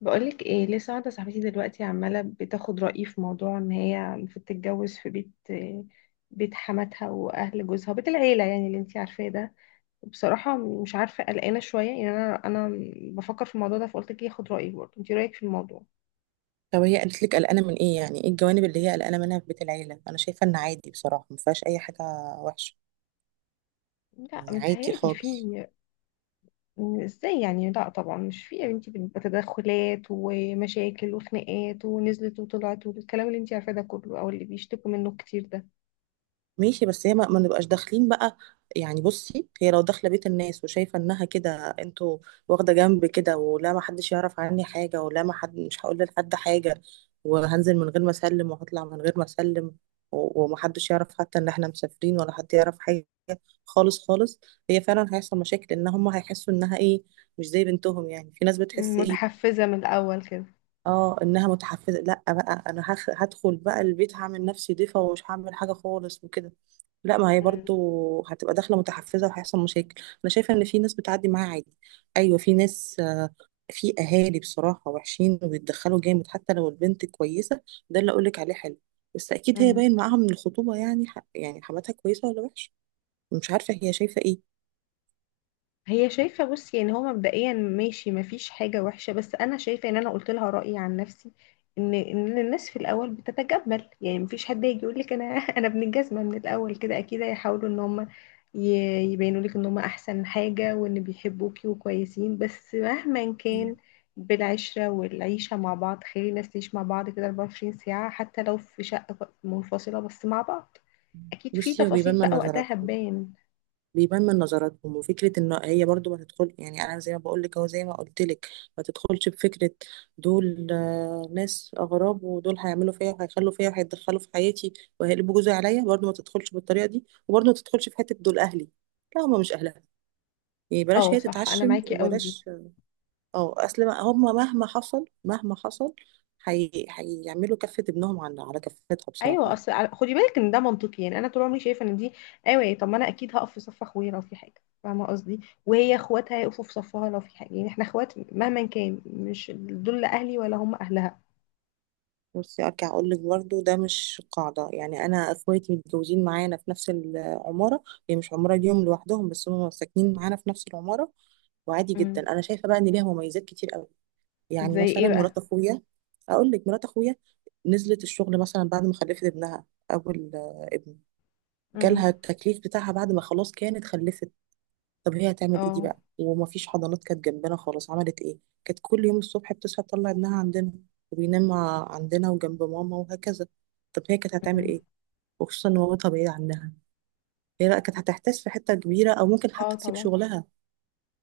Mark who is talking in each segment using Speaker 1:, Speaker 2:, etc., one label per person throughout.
Speaker 1: بقولك ايه؟ لسه واحدة صاحبتي دلوقتي عمالة بتاخد رأيي في موضوع ان هي المفروض تتجوز في بيت حماتها واهل جوزها، بيت العيلة يعني، اللي انتي عارفاه ده. وبصراحة مش عارفة، قلقانة شوية يعني، انا بفكر في الموضوع ده، فقلت لك اخد رأيك برضه، انتي رأيك في الموضوع؟
Speaker 2: طب هي قالت لك قلقانه من ايه؟ يعني ايه الجوانب اللي هي قلقانه منها في بيت العيله؟ انا شايفه ان عادي، بصراحه ما فيهاش اي حاجه وحشه،
Speaker 1: لا،
Speaker 2: يعني عادي
Speaker 1: متهيألي في.
Speaker 2: خالص.
Speaker 1: ازاي يعني؟ لا طبعا مش في يا بنتي، بتبقى تدخلات ومشاكل وخناقات، ونزلت وطلعت، والكلام اللي انتي عارفاه ده كله، او اللي بيشتكوا منه كتير ده.
Speaker 2: ماشي، بس هي ما نبقاش داخلين بقى. يعني بصي، هي لو داخله بيت الناس وشايفه انها كده انتوا واخده جنب كده، ولا ما حدش يعرف عني حاجه، ولا ما حد، مش هقول لحد حاجه، وهنزل من غير ما اسلم، وهطلع من غير ما اسلم، ومحدش يعرف حتى ان احنا مسافرين ولا حد يعرف حاجه خالص خالص. هي فعلا هيحصل مشاكل ان هم هيحسوا انها ايه، مش زي بنتهم. يعني في ناس بتحس ايه،
Speaker 1: متحفزة من الأول كده.
Speaker 2: اه، انها متحفزه. لا بقى، انا هدخل بقى البيت، هعمل نفسي ضيفه ومش هعمل حاجه خالص وكده. لا، ما هي
Speaker 1: مم.
Speaker 2: برضو هتبقى داخله متحفزه وهيحصل مشاكل. انا شايفه ان في ناس بتعدي معاها عادي. ايوه، في ناس، في اهالي بصراحه وحشين وبيتدخلوا جامد حتى لو البنت كويسه. ده اللي اقولك عليه حلو. بس اكيد هي
Speaker 1: مم.
Speaker 2: باين معاها من الخطوبه، يعني يعني حماتها كويسه ولا وحشه. مش عارفه هي شايفه ايه.
Speaker 1: هي شايفة، بص يعني، هو مبدئيا ماشي، مفيش حاجة وحشة، بس أنا شايفة إن أنا قلت لها رأيي عن نفسي، إن الناس في الأول بتتجمل، يعني مفيش حد يجي يقول لك أنا أنا ابن الجزمة من الأول كده، أكيد هيحاولوا إن هم يبينوا لك إن هم أحسن حاجة، وإن بيحبوكي وكويسين، بس مهما كان
Speaker 2: مم.
Speaker 1: بالعشرة والعيشة مع بعض، خلي الناس تعيش مع بعض كده 24 ساعة، حتى لو في شقة منفصلة، بس مع بعض. أكيد في
Speaker 2: بصي، هو بيبان
Speaker 1: تفاصيل
Speaker 2: من
Speaker 1: بقى وقتها
Speaker 2: نظراتها،
Speaker 1: هتبان.
Speaker 2: بيبان من نظراتهم. وفكره ان هي برضو ما تدخل، يعني انا زي ما بقول لك او زي ما قلت لك، ما تدخلش بفكره دول ناس اغراب، ودول هيعملوا فيا وهيخلوا فيا وهيتدخلوا في حياتي وهيقلبوا جوزي عليا. برضو ما تدخلش بالطريقه دي، وبرضو ما تدخلش في حته دول اهلي. لا، هم مش اهلها. يعني بلاش
Speaker 1: اه
Speaker 2: هي
Speaker 1: صح، أنا
Speaker 2: تتعشم،
Speaker 1: معاكي أوي في دي.
Speaker 2: وبلاش. اه، اصل هم، مهما حصل مهما حصل، هيعملوا كفه ابنهم على كفتها
Speaker 1: ايوه،
Speaker 2: بصراحه.
Speaker 1: اصل خدي بالك ان ده منطقي، يعني انا طول عمري شايفه ان دي. ايوه، طب ما انا اكيد هقف في صف اخويا لو في حاجه، فاهمه قصدي؟ وهي اخواتها هيقفوا في صفها لو في حاجه، يعني احنا اخوات مهما كان، مش دول لا اهلي ولا هم اهلها.
Speaker 2: بصي، ارجع اقول لك برضه، ده مش قاعده. يعني انا اخواتي متجوزين معانا في نفس العماره، هي مش عماره ليهم لوحدهم، بس هم ساكنين معانا في نفس العماره. وعادي جدا.
Speaker 1: امم.
Speaker 2: انا شايفه بقى ان ليها مميزات كتير قوي. يعني
Speaker 1: زي ايه
Speaker 2: مثلا
Speaker 1: بقى؟
Speaker 2: مرات اخويا، اقول لك مرات اخويا نزلت الشغل مثلا بعد ما خلفت ابنها، اول ابن، جالها
Speaker 1: امم.
Speaker 2: التكليف بتاعها بعد ما خلاص كانت خلفت. طب هي هتعمل ايه دي
Speaker 1: اه.
Speaker 2: بقى؟ ومفيش حضانات كانت جنبنا خالص. عملت ايه؟ كانت كل يوم الصبح بتصحى تطلع ابنها عندنا، وبينام عندنا وجنب ماما وهكذا. طب هي كانت هتعمل ايه؟
Speaker 1: امم.
Speaker 2: وخصوصا ان مامتها بعيدة عنها، هي بقى كانت هتحتاس في حتة كبيرة، او ممكن
Speaker 1: اه
Speaker 2: حتى تسيب
Speaker 1: طبعا.
Speaker 2: شغلها.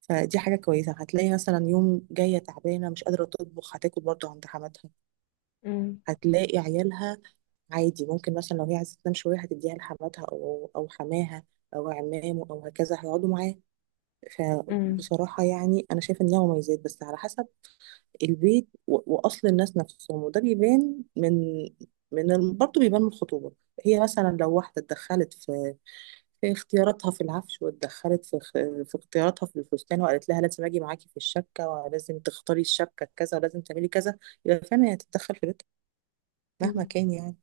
Speaker 2: فدي حاجة كويسة. هتلاقي مثلا يوم جاية تعبانة مش قادرة تطبخ، هتاكل برضه عند حماتها.
Speaker 1: امم.
Speaker 2: هتلاقي عيالها عادي. ممكن مثلا لو هي عايزة تنام شوية هتديها لحماتها او حماها او عمامه او هكذا، هيقعدوا معاه.
Speaker 1: امم.
Speaker 2: فبصراحة، يعني أنا شايفة إن ليها مميزات، بس على حسب البيت وأصل الناس نفسهم. وده بيبان من برضه بيبان من الخطوبة. هي مثلا لو واحدة اتدخلت في اختياراتها في العفش، واتدخلت في في اختياراتها في الفستان، وقالت لها لازم أجي معاكي في الشبكة، ولازم تختاري الشبكة كذا، ولازم تعملي كذا، يبقى فعلا هي تتدخل في بيتها، مهما
Speaker 1: امم.
Speaker 2: كان يعني.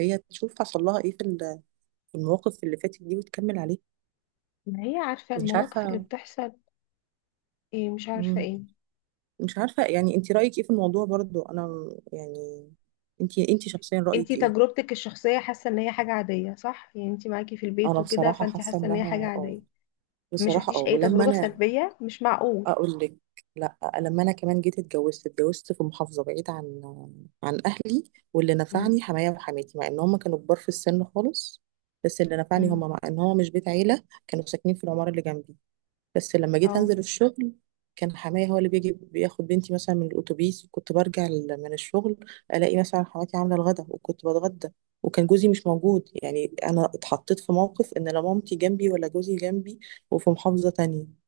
Speaker 2: هي تشوف حصل لها إيه في في المواقف اللي فاتت دي، وتكمل عليه.
Speaker 1: ما هي عارفه
Speaker 2: مش
Speaker 1: المواقف اللي
Speaker 2: عارفة.
Speaker 1: بتحصل. ايه مش عارفه
Speaker 2: مم.
Speaker 1: ايه؟
Speaker 2: مش عارفة. يعني انت رأيك ايه في الموضوع؟ برضو انا يعني انت، انت شخصيا
Speaker 1: انتي
Speaker 2: رأيك ايه؟
Speaker 1: تجربتك الشخصيه حاسه ان هي حاجه عاديه صح؟ يعني انتي معاكي في البيت
Speaker 2: انا
Speaker 1: وكده،
Speaker 2: بصراحة
Speaker 1: فانتي
Speaker 2: حاسة
Speaker 1: حاسه ان هي
Speaker 2: انها
Speaker 1: حاجه
Speaker 2: اه،
Speaker 1: عاديه. ما
Speaker 2: بصراحة اه،
Speaker 1: شفتيش اي
Speaker 2: ولما
Speaker 1: تجربة
Speaker 2: انا
Speaker 1: سلبية؟ مش معقول.
Speaker 2: اقول لك، لا، لما انا كمان جيت اتجوزت، اتجوزت في محافظة بعيد عن عن اهلي. واللي نفعني
Speaker 1: مم.
Speaker 2: حمايا وحماتي، مع ان هم كانوا كبار في السن خالص. بس اللي نفعني هم،
Speaker 1: مم.
Speaker 2: مع ان هو مش بيت عيلة كانوا ساكنين في العمارة اللي جنبي. بس لما جيت
Speaker 1: اه.
Speaker 2: انزل الشغل، كان حماية هو اللي بيجي بياخد بنتي مثلا من الاتوبيس، كنت برجع من الشغل الاقي مثلا حماتي عامله الغدا وكنت بتغدى، وكان جوزي مش موجود. يعني انا اتحطيت في موقف ان لا مامتي جنبي ولا جوزي جنبي، وفي محافظة تانية.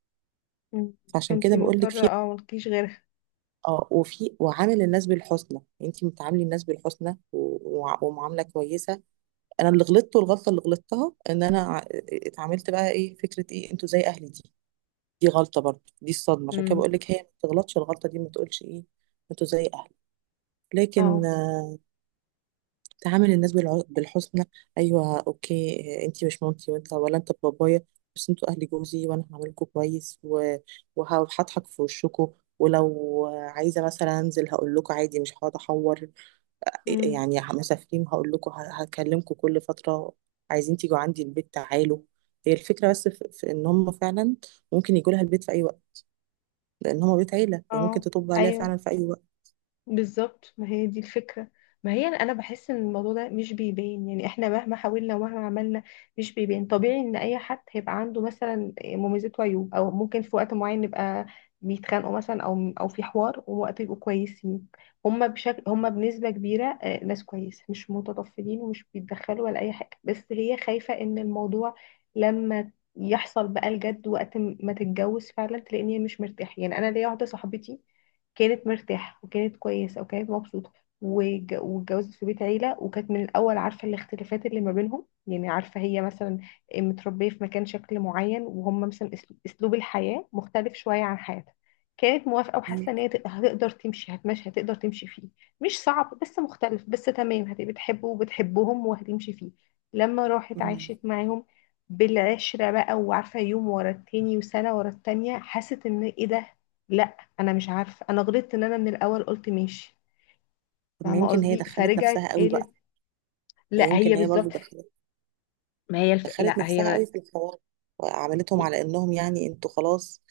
Speaker 1: مم.
Speaker 2: فعشان
Speaker 1: فانتي
Speaker 2: كده بقول لك،
Speaker 1: مضطرة،
Speaker 2: في،
Speaker 1: اه، ملكيش غيرها.
Speaker 2: اه، وفي، وعامل الناس بالحسنى. انت بتعاملي الناس بالحسنى ومعاملة كويسة. انا اللي غلطت، والغلطة اللي غلطتها ان انا اتعاملت بقى ايه، فكرة ايه انتوا زي اهلي دي. دي غلطة برضه، دي الصدمة. عشان كده
Speaker 1: مم.
Speaker 2: بقول لك هي ما تغلطش الغلطة دي، ما تقولش ايه انتوا زي اهلك.
Speaker 1: اه.
Speaker 2: لكن تعامل الناس بالحسنى. ايوه، اوكي، انتي مش مامتي، وانت ولا انت بابايا، بس انتوا اهل جوزي وانا هعاملكوا كويس، وهضحك في وشكوا. ولو عايزة مثلا انزل هقول لكم عادي، مش هقعد احور.
Speaker 1: مم.
Speaker 2: يعني مسافرين هقول لكم، هكلمكم كل فترة. عايزين تيجوا عندي البيت، تعالوا. هي الفكرة بس في ان هم فعلا ممكن يجوا لها البيت في اي وقت، لان هما بيت عيله. هي ممكن
Speaker 1: اه.
Speaker 2: تطب عليها
Speaker 1: ايوه
Speaker 2: فعلا في اي وقت.
Speaker 1: بالظبط، ما هي دي الفكرة. ما هي انا بحس ان الموضوع ده مش بيبان، يعني احنا مهما حاولنا ومهما عملنا مش بيبان. طبيعي ان اي حد هيبقى عنده مثلا مميزات وعيوب، او ممكن في وقت معين نبقى بيتخانقوا مثلا، او في حوار ووقت يبقوا كويسين. هما بنسبة كبيرة ناس كويسة، مش متطفلين ومش بيتدخلوا ولا اي حاجة، بس هي خايفة ان الموضوع لما يحصل بقى الجد، وقت ما تتجوز فعلا، تلاقيني مش مرتاحة. يعني انا ليا واحدة صاحبتي كانت مرتاحة وكانت كويسة وكانت مبسوطة، واتجوزت في بيت عيلة، وكانت من الأول عارفة الاختلافات اللي ما بينهم، يعني عارفة هي مثلا متربية في مكان شكل معين، وهم مثلا أسلوب الحياة مختلف شوية عن حياتها، كانت موافقة
Speaker 2: مم.
Speaker 1: وحاسة إن هي هتقدر تمشي، هتقدر تمشي فيه، مش صعب بس مختلف، بس تمام، هتبقى بتحبه وبتحبهم وهتمشي فيه. لما راحت عاشت معاهم بالعشرة بقى، وعارفة يوم ورا التاني وسنة ورا التانية، حست إن إيه ده؟ لا، انا مش عارفه، انا غلطت ان انا من الاول قلت ماشي،
Speaker 2: طب ما
Speaker 1: فاهمه
Speaker 2: يمكن هي
Speaker 1: قصدي؟
Speaker 2: دخلت
Speaker 1: فرجعت
Speaker 2: نفسها قوي بقى.
Speaker 1: قالت
Speaker 2: هي
Speaker 1: لا،
Speaker 2: يمكن،
Speaker 1: هي
Speaker 2: هي برضه
Speaker 1: بالظبط.
Speaker 2: دخلت،
Speaker 1: ما هي الف...
Speaker 2: دخلت نفسها قوي في الحوار، وعملتهم على انهم، يعني انتوا خلاص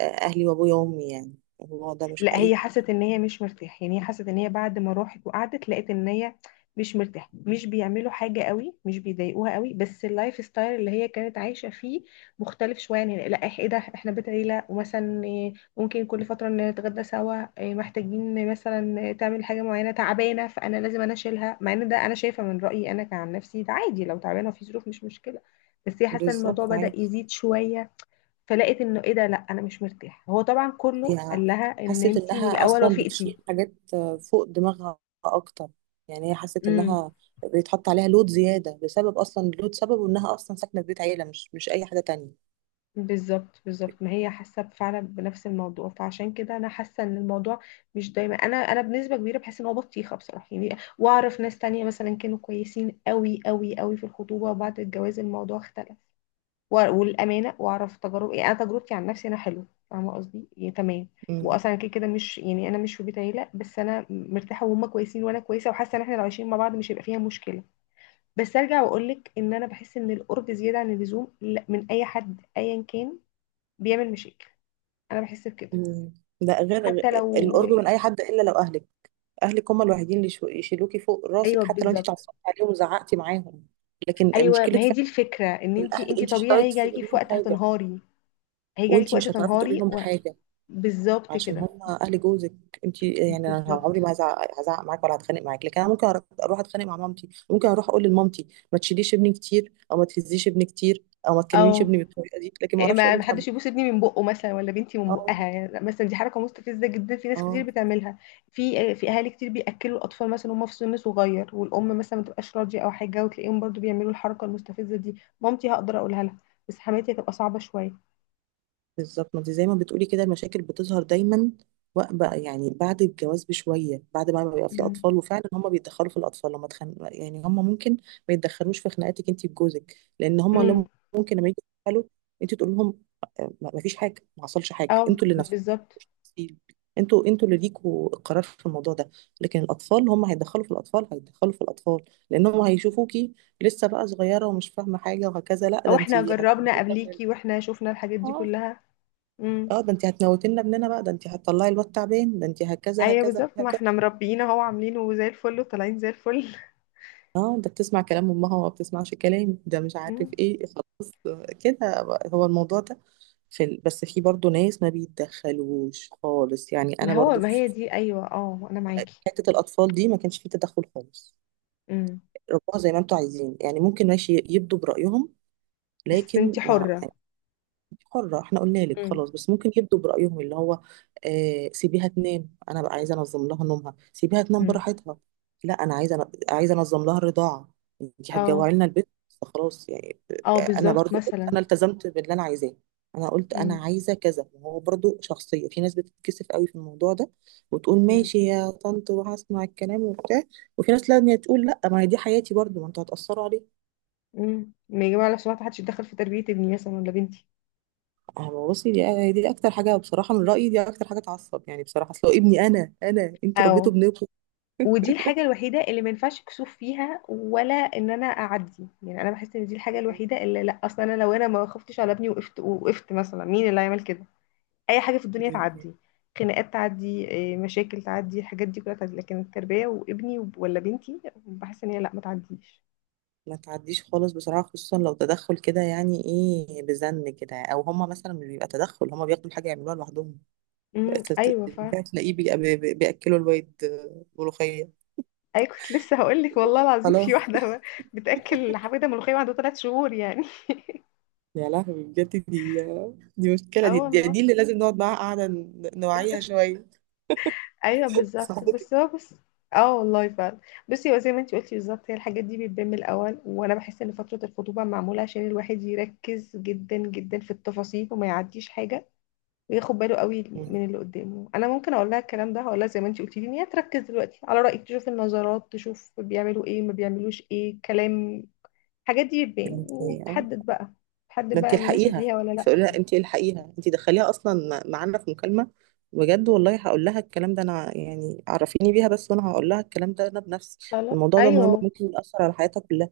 Speaker 2: اهلي وابويا وامي. يعني الموضوع ده مش
Speaker 1: لا، هي
Speaker 2: حقيقي.
Speaker 1: حست ان هي مش مرتاحه، يعني هي حست ان هي بعد ما راحت وقعدت لقيت ان هي مش مرتاحه، مش بيعملوا حاجه قوي، مش بيضايقوها قوي، بس اللايف ستايل اللي هي كانت عايشه فيه مختلف شويه، يعني لا، ايه ده؟ احنا بيت عيله، ومثلا إيه، ممكن كل فتره نتغدى سوا، إيه، محتاجين مثلا تعمل حاجه معينه، تعبانه فانا لازم انا اشيلها، مع ان ده انا شايفه من رايي انا كعن نفسي ده عادي، لو تعبانه في ظروف مش مشكله، بس هي حاسه إن الموضوع
Speaker 2: بالظبط،
Speaker 1: بدأ
Speaker 2: عادي.
Speaker 1: يزيد شويه. فلقيت انه ايه ده؟ لا انا مش مرتاح. هو طبعا كله
Speaker 2: هي
Speaker 1: قال لها ان
Speaker 2: حست
Speaker 1: انتي من
Speaker 2: انها
Speaker 1: الاول
Speaker 2: اصلا بتشيل
Speaker 1: وافقتي.
Speaker 2: حاجات فوق دماغها اكتر. يعني هي حست
Speaker 1: امم.
Speaker 2: انها بيتحط عليها لود زياده، بسبب اصلا لود سببه انها اصلا ساكنه في بيت عيله، مش اي حاجه تانية.
Speaker 1: بالظبط بالظبط، ما هي حاسه فعلا بنفس الموضوع، فعشان كده انا حاسه ان الموضوع مش دايما، انا بنسبه كبيره بحس ان هو بطيخه بصراحه، يعني واعرف ناس تانية مثلا كانوا كويسين قوي قوي قوي في الخطوبه، وبعد الجواز الموضوع اختلف، والامانه، واعرف تجارب، يعني انا تجربتي عن نفسي انا حلو، فاهمه قصدي؟ يعني تمام، واصلا كده كده مش، يعني انا مش في بيت عيله بس انا مرتاحه، وهم كويسين وانا كويسه، وحاسه ان احنا لو عايشين مع بعض مش هيبقى فيها مشكله. بس ارجع واقول لك ان انا بحس ان القرب زياده عن اللزوم من اي حد ايا كان بيعمل مشاكل. انا بحس بكده.
Speaker 2: مم. ده غير
Speaker 1: حتى لو.
Speaker 2: القرب من اي حد الا لو اهلك. اهلك هم الوحيدين اللي يشيلوكي فوق
Speaker 1: ايوه
Speaker 2: راسك حتى لو انت
Speaker 1: بالظبط.
Speaker 2: اتعصبتي عليهم وزعقتي معاهم. لكن
Speaker 1: ايوه
Speaker 2: مشكله
Speaker 1: ما هي دي
Speaker 2: فعلا،
Speaker 1: الفكره، ان انت
Speaker 2: الاهل.
Speaker 1: انت
Speaker 2: انت مش
Speaker 1: طبيعي هيجي
Speaker 2: هتعرفي
Speaker 1: عليكي
Speaker 2: تقولي
Speaker 1: في
Speaker 2: لهم
Speaker 1: وقت
Speaker 2: حاجه،
Speaker 1: هتنهاري، هيجي عليكي
Speaker 2: وانت
Speaker 1: وقت
Speaker 2: مش هتعرفي تقولي
Speaker 1: تنهاري
Speaker 2: لهم
Speaker 1: و...
Speaker 2: حاجه،
Speaker 1: بالظبط
Speaker 2: عشان
Speaker 1: كده.
Speaker 2: هم اهل جوزك. انت، يعني انا
Speaker 1: بالظبط.
Speaker 2: عمري ما هزعق معاك ولا هتخانق معاك، لكن انا ممكن اروح اتخانق مع مامتي، ممكن اروح اقول لمامتي ما تشيليش ابني كتير، او ما تهزيش ابني كتير، او ما تكلميش
Speaker 1: اه.
Speaker 2: ابني بالطريقه دي. لكن ما
Speaker 1: إيه،
Speaker 2: اعرفش اقول
Speaker 1: ما
Speaker 2: لحد.
Speaker 1: حدش يبوس ابني من بقه مثلا ولا بنتي من
Speaker 2: اه.
Speaker 1: بقها، يعني مثلا دي حركه مستفزه جدا في ناس
Speaker 2: اه،
Speaker 1: كتير بتعملها. في اهالي كتير بياكلوا الاطفال مثلا وهم في سن صغير، والام مثلا ما تبقاش راضيه او حاجه، وتلاقيهم برضو بيعملوا الحركه المستفزه دي. مامتي هقدر اقولها لها، بس حماتي هتبقى صعبه شويه.
Speaker 2: بالظبط. ما انت زي ما بتقولي كده، المشاكل بتظهر دايما، بقى يعني بعد الجواز بشويه، بعد ما بيبقى في
Speaker 1: مم.
Speaker 2: اطفال، وفعلا هم بيتدخلوا في الاطفال. لما يعني هم ممكن ما يتدخلوش في خناقاتك انت وجوزك، لان هم
Speaker 1: امم.
Speaker 2: لما، ممكن لما يجوا يتدخلوا، انت تقول لهم ما فيش حاجه، ما حصلش حاجه،
Speaker 1: اه
Speaker 2: انتوا اللي نفسكم،
Speaker 1: بالظبط.
Speaker 2: انتوا اللي ليكوا القرار في الموضوع ده. لكن الاطفال، هم هيتدخلوا في الاطفال، هيتدخلوا في الاطفال، لان هم هيشوفوكي لسه بقى صغيره ومش فاهمه حاجه وهكذا. لا،
Speaker 1: او
Speaker 2: ده انت
Speaker 1: احنا جربنا
Speaker 2: هتموتي،
Speaker 1: قبليكي واحنا شفنا الحاجات دي كلها. امم.
Speaker 2: اه، ده انت هتموتينا ابننا بقى، ده انت هتطلعي الواد تعبان، ده انت هكذا
Speaker 1: ايوه
Speaker 2: هكذا
Speaker 1: بالظبط، ما
Speaker 2: هكذا.
Speaker 1: احنا مربيين اهو، عاملينه زي الفل وطالعين زي الفل.
Speaker 2: اه، ده بتسمع كلام امها وما بتسمعش كلامي، ده مش عارف
Speaker 1: مم.
Speaker 2: ايه، خلاص كده بقى. هو الموضوع ده بس في برضو ناس ما بيتدخلوش خالص. يعني انا برضو
Speaker 1: ما
Speaker 2: في
Speaker 1: هي دي، ايوه، اه انا معاكي.
Speaker 2: حتة الاطفال دي ما كانش في تدخل خالص.
Speaker 1: مم.
Speaker 2: ربوها زي ما انتوا عايزين، يعني ممكن ماشي يبدوا برأيهم،
Speaker 1: بس
Speaker 2: لكن
Speaker 1: انتي
Speaker 2: ما،
Speaker 1: حرة.
Speaker 2: حرة، احنا قلنا لك
Speaker 1: امم.
Speaker 2: خلاص. بس ممكن يبدوا برأيهم، اللي هو سيبيها تنام، انا بقى عايزة انظم لها نومها، سيبيها تنام
Speaker 1: مم.
Speaker 2: براحتها. لا، انا عايزة، انظم لها الرضاعة. انت
Speaker 1: اه.
Speaker 2: هتجوعي لنا البيت. خلاص يعني.
Speaker 1: اه
Speaker 2: انا
Speaker 1: بالظبط
Speaker 2: برضو قلت،
Speaker 1: مثلا.
Speaker 2: انا التزمت باللي انا عايزاه. انا قلت انا
Speaker 1: مم.
Speaker 2: عايزة كذا، وهو برضو شخصية. في ناس بتتكسف قوي في الموضوع ده وتقول
Speaker 1: مم.
Speaker 2: ماشي يا طنط، وهسمع الكلام وبتاع. وفي ناس لا، إن هي تقول لا، ما هي دي حياتي، برضو ما انتوا هتأثروا عليا.
Speaker 1: مم. ما يجب على، بصراحة محدش يتدخل في تربية ابني مثلا ولا بنتي.
Speaker 2: أه، بصي، دي اكتر حاجه بصراحه من رايي، دي اكتر حاجه تعصب يعني بصراحه. اصل هو ابني انا، انتوا
Speaker 1: اه.
Speaker 2: ربيتوا ابنكم.
Speaker 1: ودي الحاجة الوحيدة اللي ما ينفعش كسوف فيها، ولا ان انا اعدي، يعني انا بحس ان دي الحاجة الوحيدة اللي لا، اصلا انا لو انا ما خفتش على ابني، وقفت مثلا، مين اللي هيعمل كده؟ اي حاجة في الدنيا تعدي، خناقات تعدي، إيه، مشاكل تعدي، الحاجات دي كلها تعدي، لكن التربية وابني ولا بنتي، بحس ان هي لا، ما تعديش.
Speaker 2: ما تعديش خالص بصراحه، خصوصا لو تدخل كده يعني ايه، بزن كده. او هما مثلا مش بيبقى تدخل، هما بياخدوا الحاجه يعملوها لوحدهم.
Speaker 1: مم.
Speaker 2: بقت-
Speaker 1: ايوه،
Speaker 2: بقى تلاقيه بياكلوا الواد ملوخيه.
Speaker 1: اي كنت لسه هقول لك، والله العظيم
Speaker 2: خلاص!
Speaker 1: في واحده بتاكل حبيبه ملوخيه وعندها 3 شهور يعني.
Speaker 2: يا لهوي، بجد دي دي مشكله.
Speaker 1: اه
Speaker 2: دي
Speaker 1: والله.
Speaker 2: دي اللي لازم نقعد معاها قاعده نوعيها شويه.
Speaker 1: ايوه بالظبط،
Speaker 2: صاحبتك
Speaker 1: بس هو بس. اه والله فعلا. بصي هو زي ما انت قلتي بالظبط، هي الحاجات دي بتبان من الاول، وانا بحس ان فتره الخطوبه معموله عشان الواحد يركز جدا جدا في التفاصيل، وما يعديش حاجه، وياخد باله قوي من اللي قدامه. انا ممكن اقول لها الكلام ده، هقول لها زي ما انت قلتي لي ان هي تركز دلوقتي على رايك، تشوف النظرات، تشوف بيعملوا ايه، ما بيعملوش ايه، كلام. الحاجات دي
Speaker 2: انت!
Speaker 1: تحدد بقى تحدد
Speaker 2: ده انت
Speaker 1: بقى مناسب
Speaker 2: الحقيها،
Speaker 1: ليها ولا لا.
Speaker 2: تقول لها انت الحقيها. انت دخليها اصلا معانا في مكالمه. بجد والله، هقول لها الكلام ده انا. يعني عرفيني بيها بس، وانا هقول لها الكلام ده انا بنفسي.
Speaker 1: خلاص.
Speaker 2: الموضوع ده مهم،
Speaker 1: ايوه.
Speaker 2: ممكن يأثر على حياتها كلها.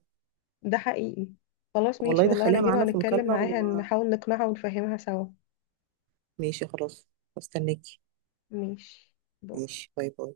Speaker 1: ده حقيقي. خلاص
Speaker 2: والله
Speaker 1: ماشي، والله انا
Speaker 2: دخليها
Speaker 1: اجيبها
Speaker 2: معانا في
Speaker 1: ونتكلم
Speaker 2: مكالمه،
Speaker 1: معاها، نحاول نقنعها ونفهمها سوا.
Speaker 2: وماشي خلاص. استناكي.
Speaker 1: ماشي. بو.
Speaker 2: ماشي، باي باي.